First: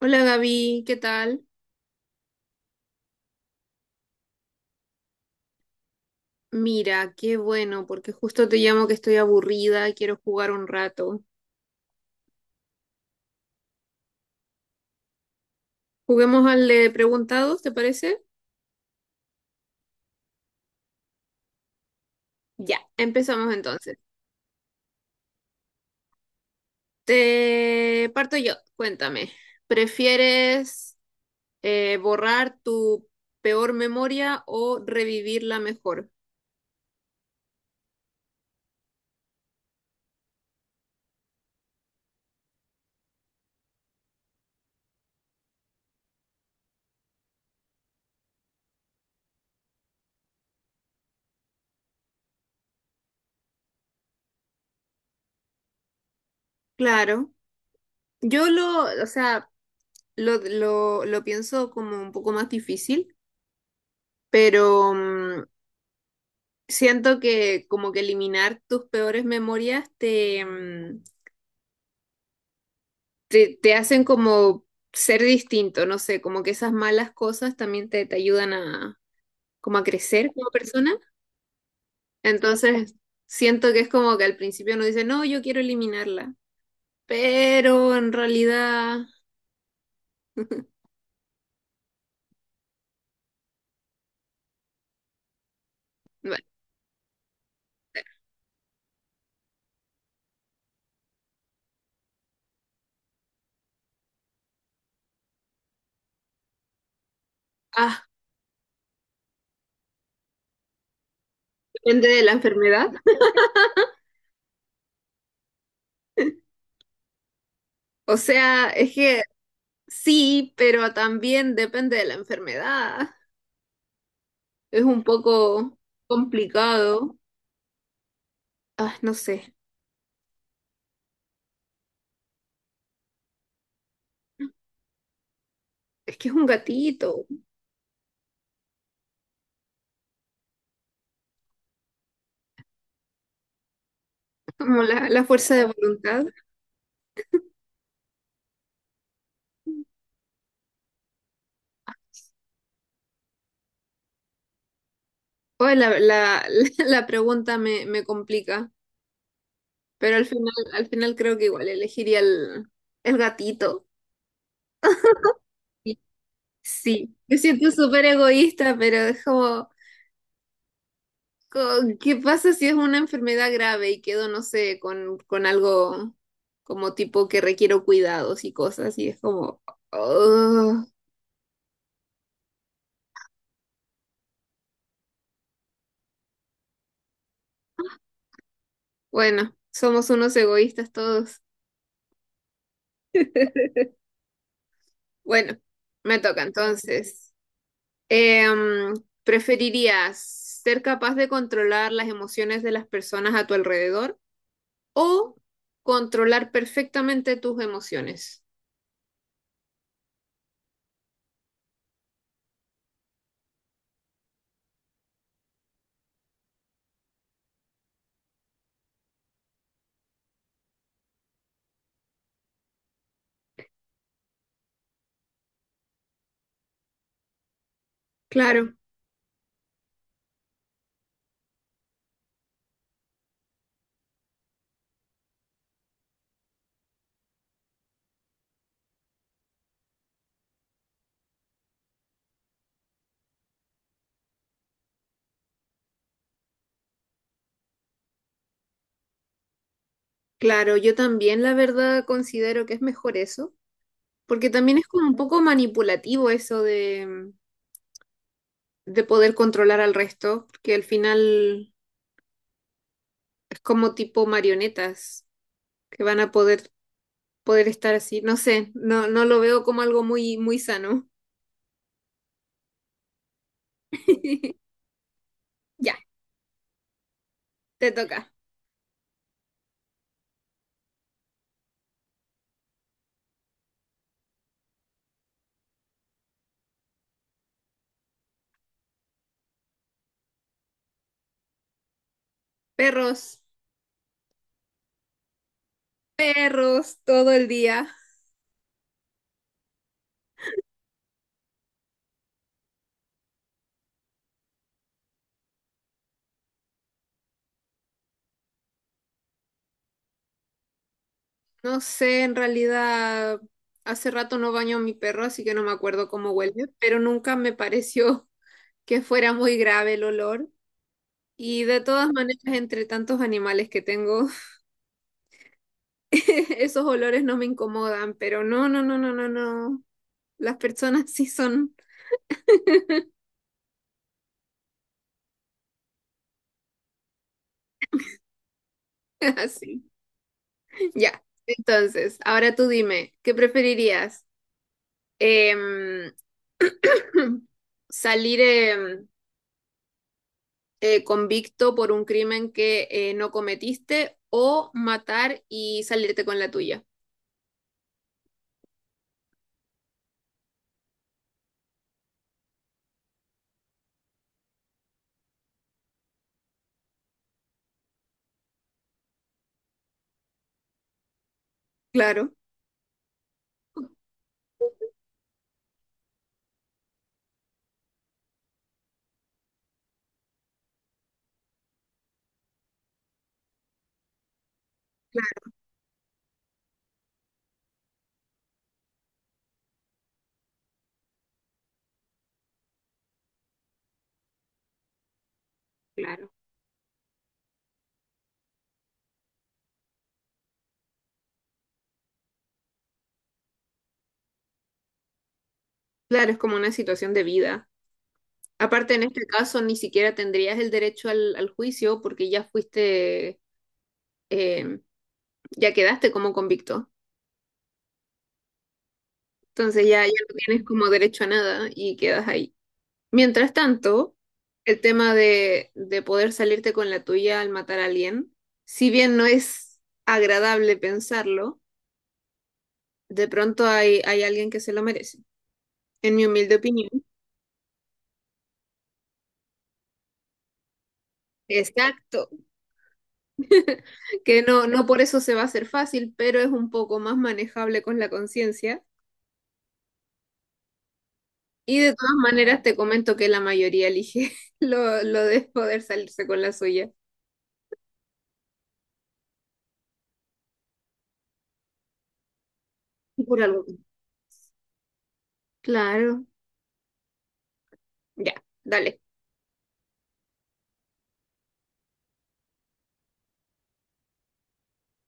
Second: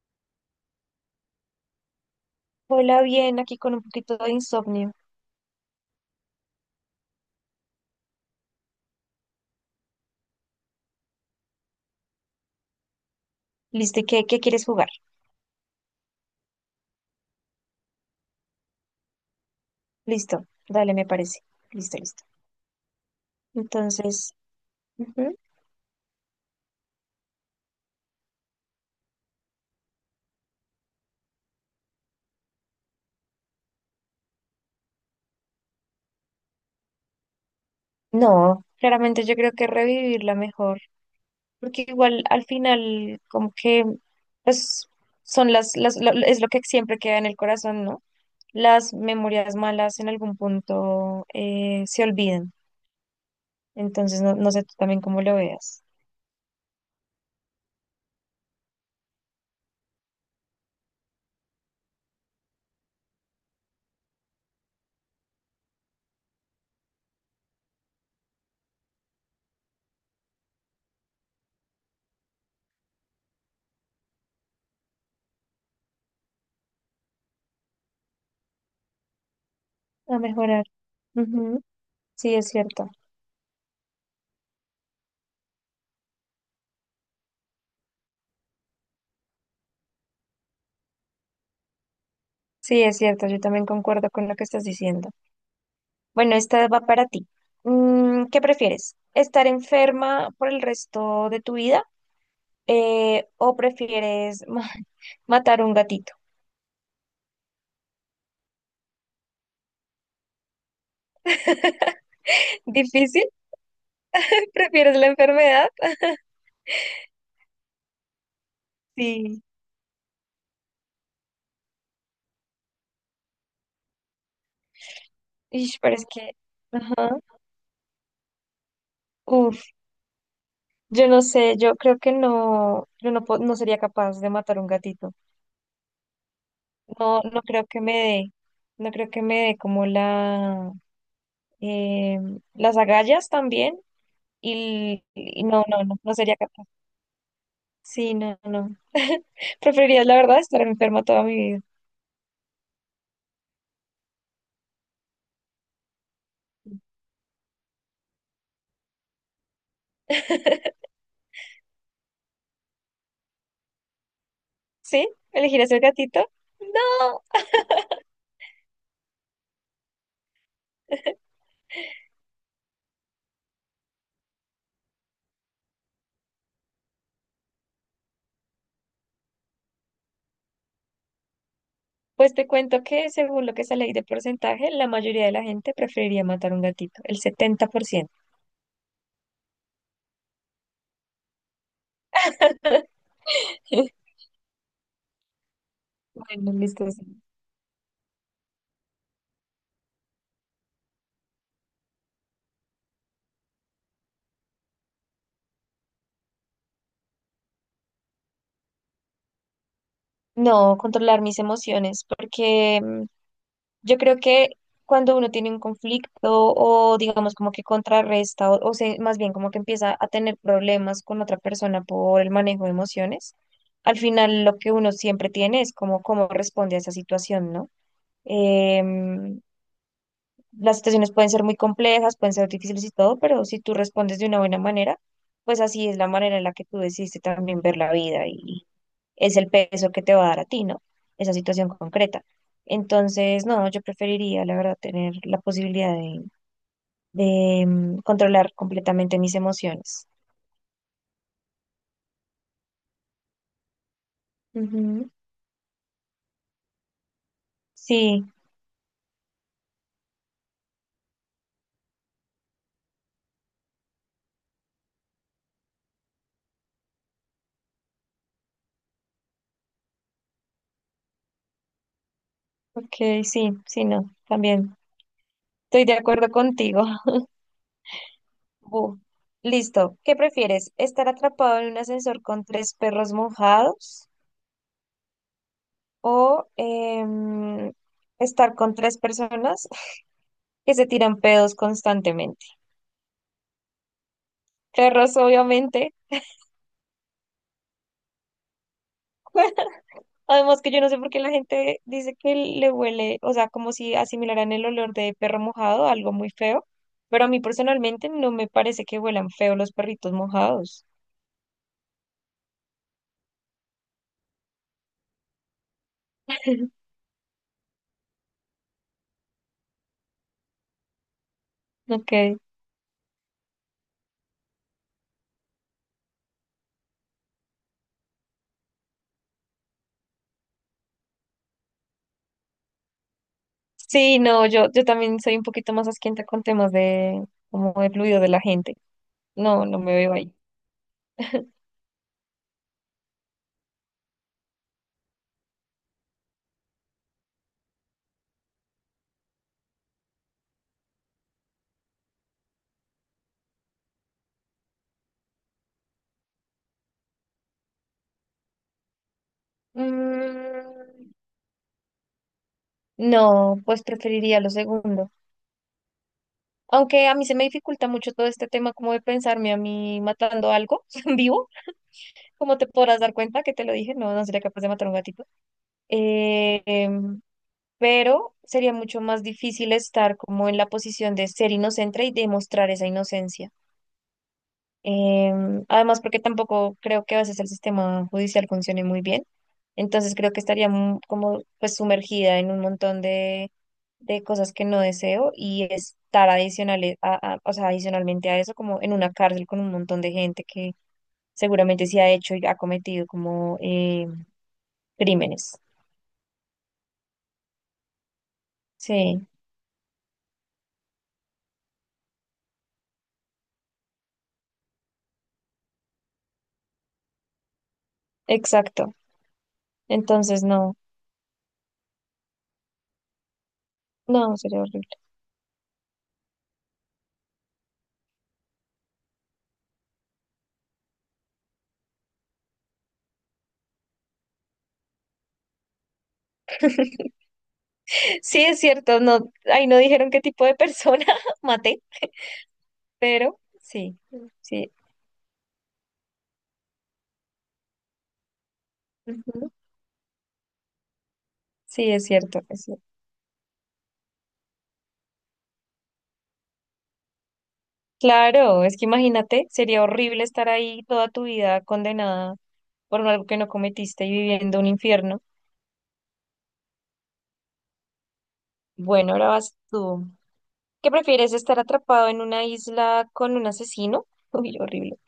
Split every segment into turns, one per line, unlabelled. Hola Gaby, ¿qué tal?
Hola, bien, aquí con un poquito de insomnio.
Mira, qué bueno, porque justo te llamo que estoy aburrida y quiero jugar un rato.
Listo, ¿y qué quieres jugar?
Juguemos al de preguntados, ¿te parece?
Listo, dale, me parece. Listo, listo.
Ya, empezamos entonces.
Entonces, ujú.
Te parto yo, cuéntame. ¿Prefieres borrar tu peor memoria o revivir la mejor?
No, claramente yo creo que revivirla mejor, porque igual al final como que pues son las, es lo que siempre queda en el corazón, ¿no? Las memorias malas en algún punto se olvidan. Entonces, no, no sé tú también cómo lo veas.
Claro, o sea, lo pienso como un poco más difícil, pero siento que como que eliminar tus peores memorias te hacen como ser distinto, no sé, como que esas malas cosas también te ayudan a como a
A
crecer como
mejorar.
persona.
Ujú. Sí, es cierto.
Entonces, siento que es como que al principio uno dice, no, yo quiero eliminarla, pero en realidad,
Sí, es cierto, yo también concuerdo con lo que estás diciendo. Bueno,
bueno,
esta va para ti. Mm, ¿qué prefieres? ¿Estar enferma por el resto de tu vida? ¿O prefieres matar un gatito?
ah, depende de la enfermedad.
¿Difícil? ¿Prefieres la enfermedad?
O sea, es que
Sí.
sí, pero también depende de la enfermedad. Es un poco
Ish, pero es que...
complicado.
Ajá.
Ah, no sé,
Uf, yo no sé, yo creo que no, yo no, no sería capaz de matar un gatito.
es que es un
No,
gatito,
no creo que me dé, no creo que me dé como la, eh, las agallas también.
como
Y,
la
y
fuerza
no,
de
no, no
voluntad.
sería capaz. Sí, no, no. Preferiría, la verdad, estar enferma toda mi vida.
Oye, la pregunta me complica, pero al final creo que igual elegiría el gatito.
¿Sí? ¿Elegirás el
Y
gatito?
sí,
No.
me siento súper egoísta, pero es como, co- ¿qué pasa si es una enfermedad grave y quedo, no sé, con algo como tipo que requiero cuidados y cosas? Y es como, oh,
Pues te cuento que según lo que sale ahí de porcentaje, la mayoría de la gente preferiría matar un gatito, el 70%.
bueno, somos unos egoístas todos. Bueno, me toca
Bueno, listo. Sí.
entonces. Em, ¿Preferirías ser capaz de controlar las emociones de las personas a tu alrededor o controlar perfectamente tus emociones?
No, controlar mis emociones, porque yo creo que cuando uno tiene un conflicto o digamos como que contrarresta o más bien como que empieza a tener problemas con otra persona por el manejo de emociones, al final lo que uno siempre tiene es como cómo responde a esa situación, ¿no?
Claro,
Em, las situaciones pueden ser muy complejas, pueden ser difíciles y todo, pero si tú respondes de una buena manera, pues así es la manera en la que tú decidiste también ver la vida es el peso que te va a dar a ti, ¿no? Esa situación concreta. Entonces, no, yo preferiría, la verdad, tener la posibilidad de controlar completamente mis emociones.
claro, yo también la verdad considero que es mejor eso, porque también es como
Ujú.
un poco manipulativo eso
Sí,
de poder controlar al resto, porque al final es como tipo marionetas que van a poder, poder estar así. No sé, no, no lo veo como algo muy, muy sano.
ok, sí, sí, no, también estoy de
Ya,
acuerdo contigo.
te toca.
Bu. Listo. ¿Qué prefieres? ¿Estar atrapado en un ascensor con tres perros mojados o estar con tres personas que se tiran pedos constantemente?
Perros,
Perros, obviamente.
perros todo el día.
Además que yo no sé por qué la gente dice que le huele, o sea, como si asimilaran el olor de perro mojado, algo muy feo, pero a mí personalmente no me parece que huelan feo los perritos mojados.
No sé, en realidad hace rato no baño a mi perro, así que no me acuerdo cómo huele, pero nunca me pareció que fuera muy grave el olor. Y de todas
Ok.
maneras, entre tantos animales que tengo, esos olores no me incomodan, pero no, no, no, no, no, no. Las personas sí son
Sí, no, yo también soy un poquito más asquienta con temas de como de fluido de la gente. No, no
así.
me veo ahí.
Ya, entonces, ahora tú dime, ¿qué preferirías? Em, salir, convicto por un crimen que no cometiste o matar y salirte con la tuya.
Mm, no, pues preferiría lo segundo. Aunque a mí se me dificulta mucho todo este tema como de pensarme a mí matando algo en vivo.
Claro,
Como te podrás dar cuenta, que te lo dije, no, no sería capaz de matar a un gatito. Eh, em, pero sería mucho más difícil estar como en la posición de ser inocente y demostrar esa inocencia.
claro,
Em, además, porque tampoco creo que a veces el sistema judicial funcione muy bien. Entonces creo que estaría como pues sumergida en un montón de cosas que no deseo y estar
claro.
adicionales a, o sea, adicionalmente a eso, como en una cárcel con un montón de gente que seguramente sí ha hecho y ha cometido como crímenes.
Claro, es como una situación de vida. Aparte, en este
Sí,
caso, ni siquiera tendrías el derecho al juicio porque ya fuiste, eh, ya quedaste como convicto.
exacto.
Entonces ya, ya no
Entonces
tienes
no,
como derecho a nada y quedas ahí. Mientras tanto,
no, sería
el
horrible.
tema de poder salirte con la tuya al matar a alguien, si bien no es agradable pensarlo, de pronto hay, hay alguien que se lo merece, en mi humilde opinión.
Sí, es cierto, no, ahí no dijeron qué tipo de persona maté,
Exacto,
pero sí,
que no,
sí,
no por eso se va a hacer fácil, pero es un poco más manejable con la conciencia.
ujú,
Y
sí,
de
es
todas
cierto,
maneras
es
te
cierto.
comento que la mayoría elige lo de poder salirse con la suya.
Claro, es que imagínate, sería horrible estar ahí toda tu vida condenada por algo que
Por
no
algo.
cometiste y viviendo un infierno.
Claro. Ya, dale.
Bueno, ahora vas tú. ¿Qué prefieres, estar atrapado en una isla con un asesino? Uy, horrible.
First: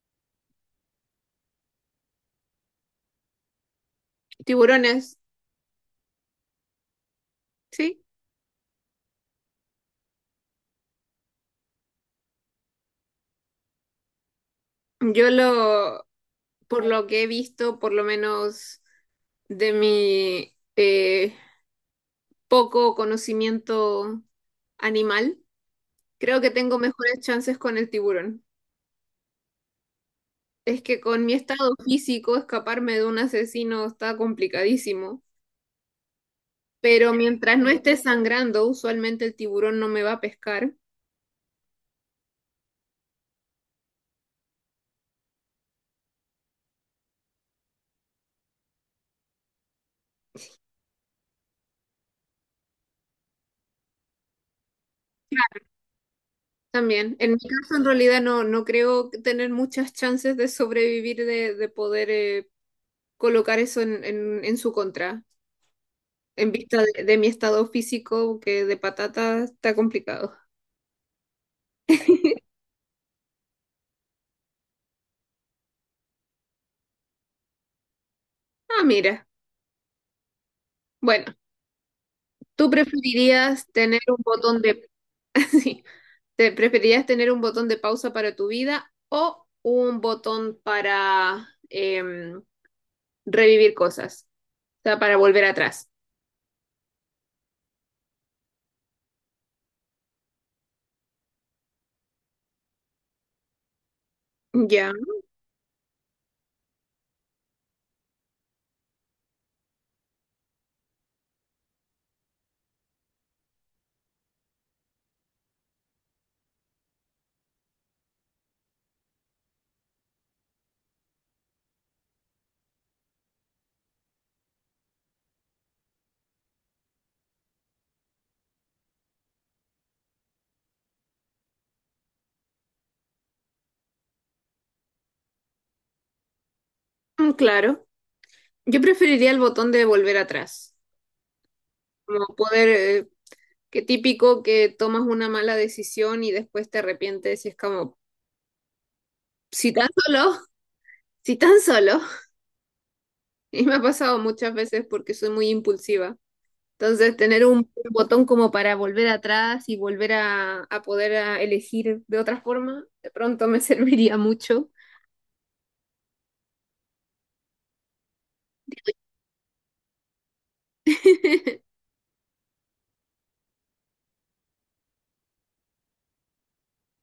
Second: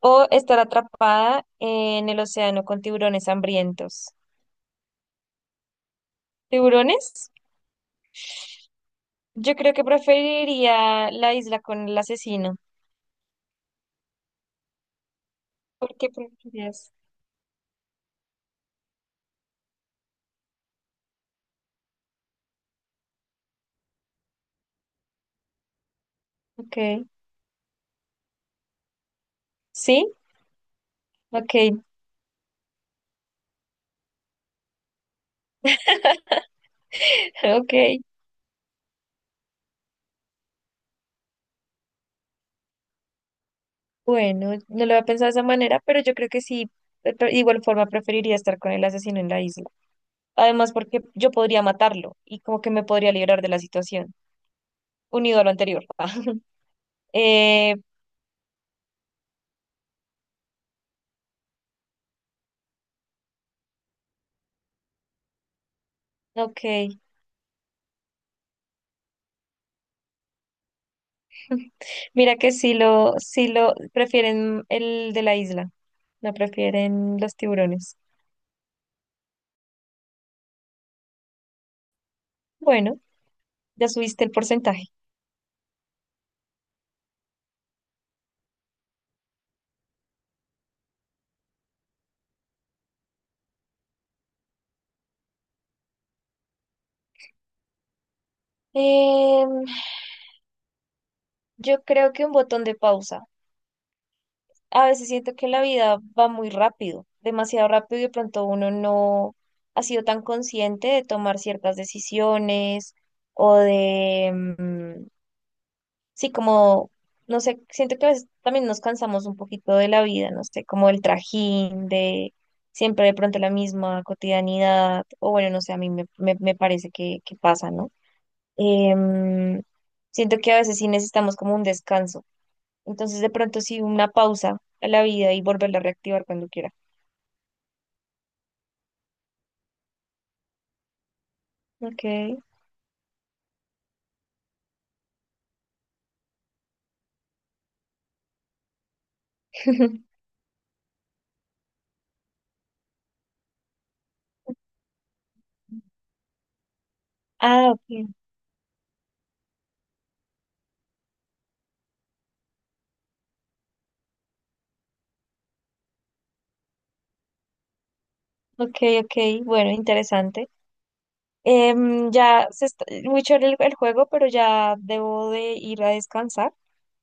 O estar atrapada en el océano con tiburones hambrientos.
Tiburones,
¿Tiburones?
¿sí?
Yo creo que preferiría la isla con el asesino.
Yo
¿Por
lo,
qué
por
preferirías?
lo que he visto, por lo menos de mi poco conocimiento animal, creo que tengo
Ok.
mejores chances con el tiburón.
¿Sí?
Es que con mi
Ok.
estado físico, escaparme de un asesino está complicadísimo, pero mientras no esté
Ok.
sangrando, usualmente el tiburón no me va a pescar.
Bueno, no lo había pensado de esa manera, pero yo creo que sí. De igual forma preferiría estar con el asesino en la isla. Además, porque yo podría matarlo y como que me podría librar de la situación, unido a lo anterior.
También, en mi caso,
Eh,
en realidad no, no creo tener muchas chances de sobrevivir, de poder colocar eso en, en su contra. En vista
ok.
de mi estado físico, que de patata está complicado.
Mira que sí lo prefieren el de la isla, no prefieren los tiburones.
Ah, mira. Bueno, ¿tú
Bueno.
preferirías
Ya
tener un
subiste el
botón de...
porcentaje.
sí, ¿te preferirías tener un botón de pausa para tu vida o un botón para revivir cosas? O sea, para volver atrás.
Em, yo creo que un botón de pausa. A
Ya,
veces siento que la vida va muy rápido, demasiado rápido y de pronto uno no ha sido tan consciente de tomar ciertas decisiones o de, sí, como, no sé, siento que a veces también nos cansamos un poquito de la vida, no sé, como el trajín de siempre de pronto la misma cotidianidad o bueno, no sé, a mí me parece que pasa, ¿no? Em, siento que a veces sí necesitamos como un descanso. Entonces, de pronto sí una pausa a la vida y volverla a reactivar cuando quiera.
mm, claro. Yo preferiría el botón de volver atrás.
Ok.
Como poder... qué típico que tomas una mala decisión y después te arrepientes y es como, si tan solo, si tan solo. Y me ha pasado muchas veces porque soy muy impulsiva. Entonces, tener un
Ah, ok,
botón como para volver atrás y volver a poder a elegir de otra forma, de pronto me serviría mucho.
ok, ok, bueno, interesante. Em, ya se está, muy chévere el juego, pero ya debo de ir a descansar,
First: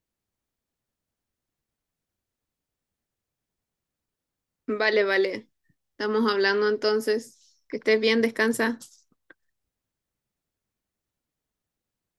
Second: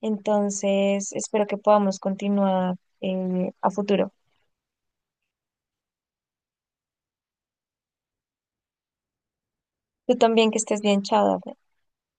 entonces espero que podamos continuar a futuro.
Vale, vale. Estamos hablando entonces. Que estés bien, descansa.
Tú también que estés bien, chao.